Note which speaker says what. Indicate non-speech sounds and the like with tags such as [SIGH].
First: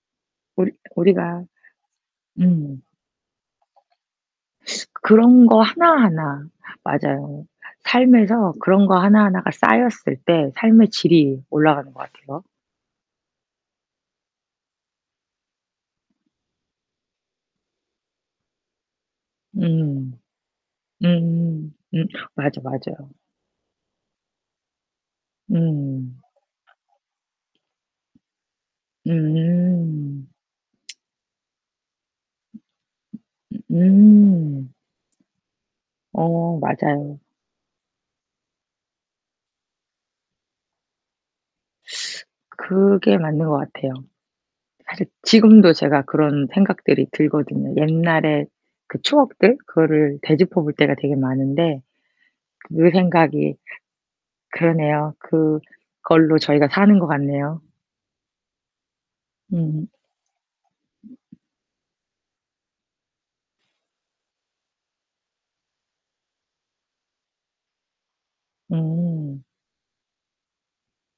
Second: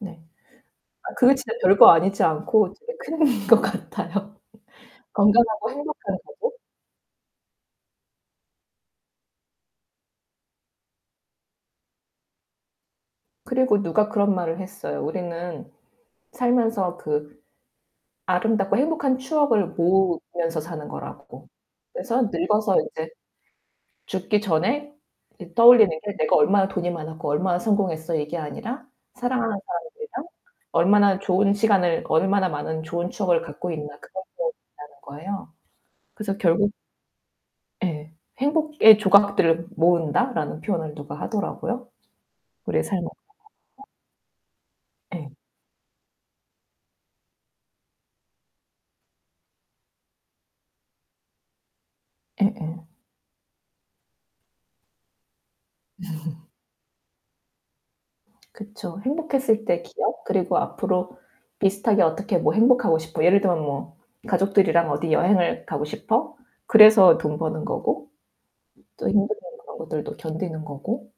Speaker 1: 네.
Speaker 2: 우리
Speaker 1: 아 그게
Speaker 2: 우리가
Speaker 1: 진짜 별거 아니지 않고
Speaker 2: 음.
Speaker 1: 제일 큰 것 같아요.
Speaker 2: [SUCKS TEETH] 그런 거
Speaker 1: 건강하고 행복한
Speaker 2: 하나하나.
Speaker 1: 가족.
Speaker 2: 맞아요. 삶에서 그런 거 하나하나가 쌓였을 때 삶의 질이 올라가는 것 같아요.
Speaker 1: 그리고 누가 그런 말을 했어요. 우리는 살면서 그 아름답고 행복한 추억을
Speaker 2: 음.
Speaker 1: 모으면서 사는 거라고.
Speaker 2: 음. 음
Speaker 1: 그래서
Speaker 2: 맞아,
Speaker 1: 늙어서 인제
Speaker 2: 맞아요.
Speaker 1: 죽기 전에 이제 떠올리는 게
Speaker 2: 음.
Speaker 1: '내가 얼마나 돈이 많았고 얼마나 성공했어.' 이게 아니라' 사랑하는 사람들이랑
Speaker 2: 음.
Speaker 1: 얼마나 좋은 시간을, 얼마나 많은 좋은 추억을 갖고
Speaker 2: 으 으 으
Speaker 1: 있나.' 그런 [UNINTELLIGIBLE]
Speaker 2: 음.
Speaker 1: 거라는 거예요. 그래서
Speaker 2: 어
Speaker 1: 결국
Speaker 2: 맞아요.
Speaker 1: 예. "행복의 조각들을 모은다."라는 표현을 누가 하더라고요.
Speaker 2: [SUCKS TEETH]
Speaker 1: 우리의 삶에
Speaker 2: 그게 맞는 것
Speaker 1: [UNINTELLIGIBLE]
Speaker 2: 같아요. 사실
Speaker 1: 예.
Speaker 2: 지금도 제가 그런 생각들이 들거든요. 옛날에 그 추억들 그거를 되짚어 볼 때가 되게 많은데
Speaker 1: 예예.
Speaker 2: 그 생각이 그러네요. 그걸로
Speaker 1: [LAUGHS]
Speaker 2: 저희가 사는 것 같네요.
Speaker 1: 그쵸. 행복했을 때
Speaker 2: 음.
Speaker 1: 기억, 그리고 앞으로 비슷하게 어떻게 뭐 '행복하고 싶어.' 예를 들면 뭐 '가족들이랑 어디 여행을 가고 싶어.' 그래서 돈 버는 거고 또 힘드는
Speaker 2: 음.
Speaker 1: 그런 것들도 견디는 거고.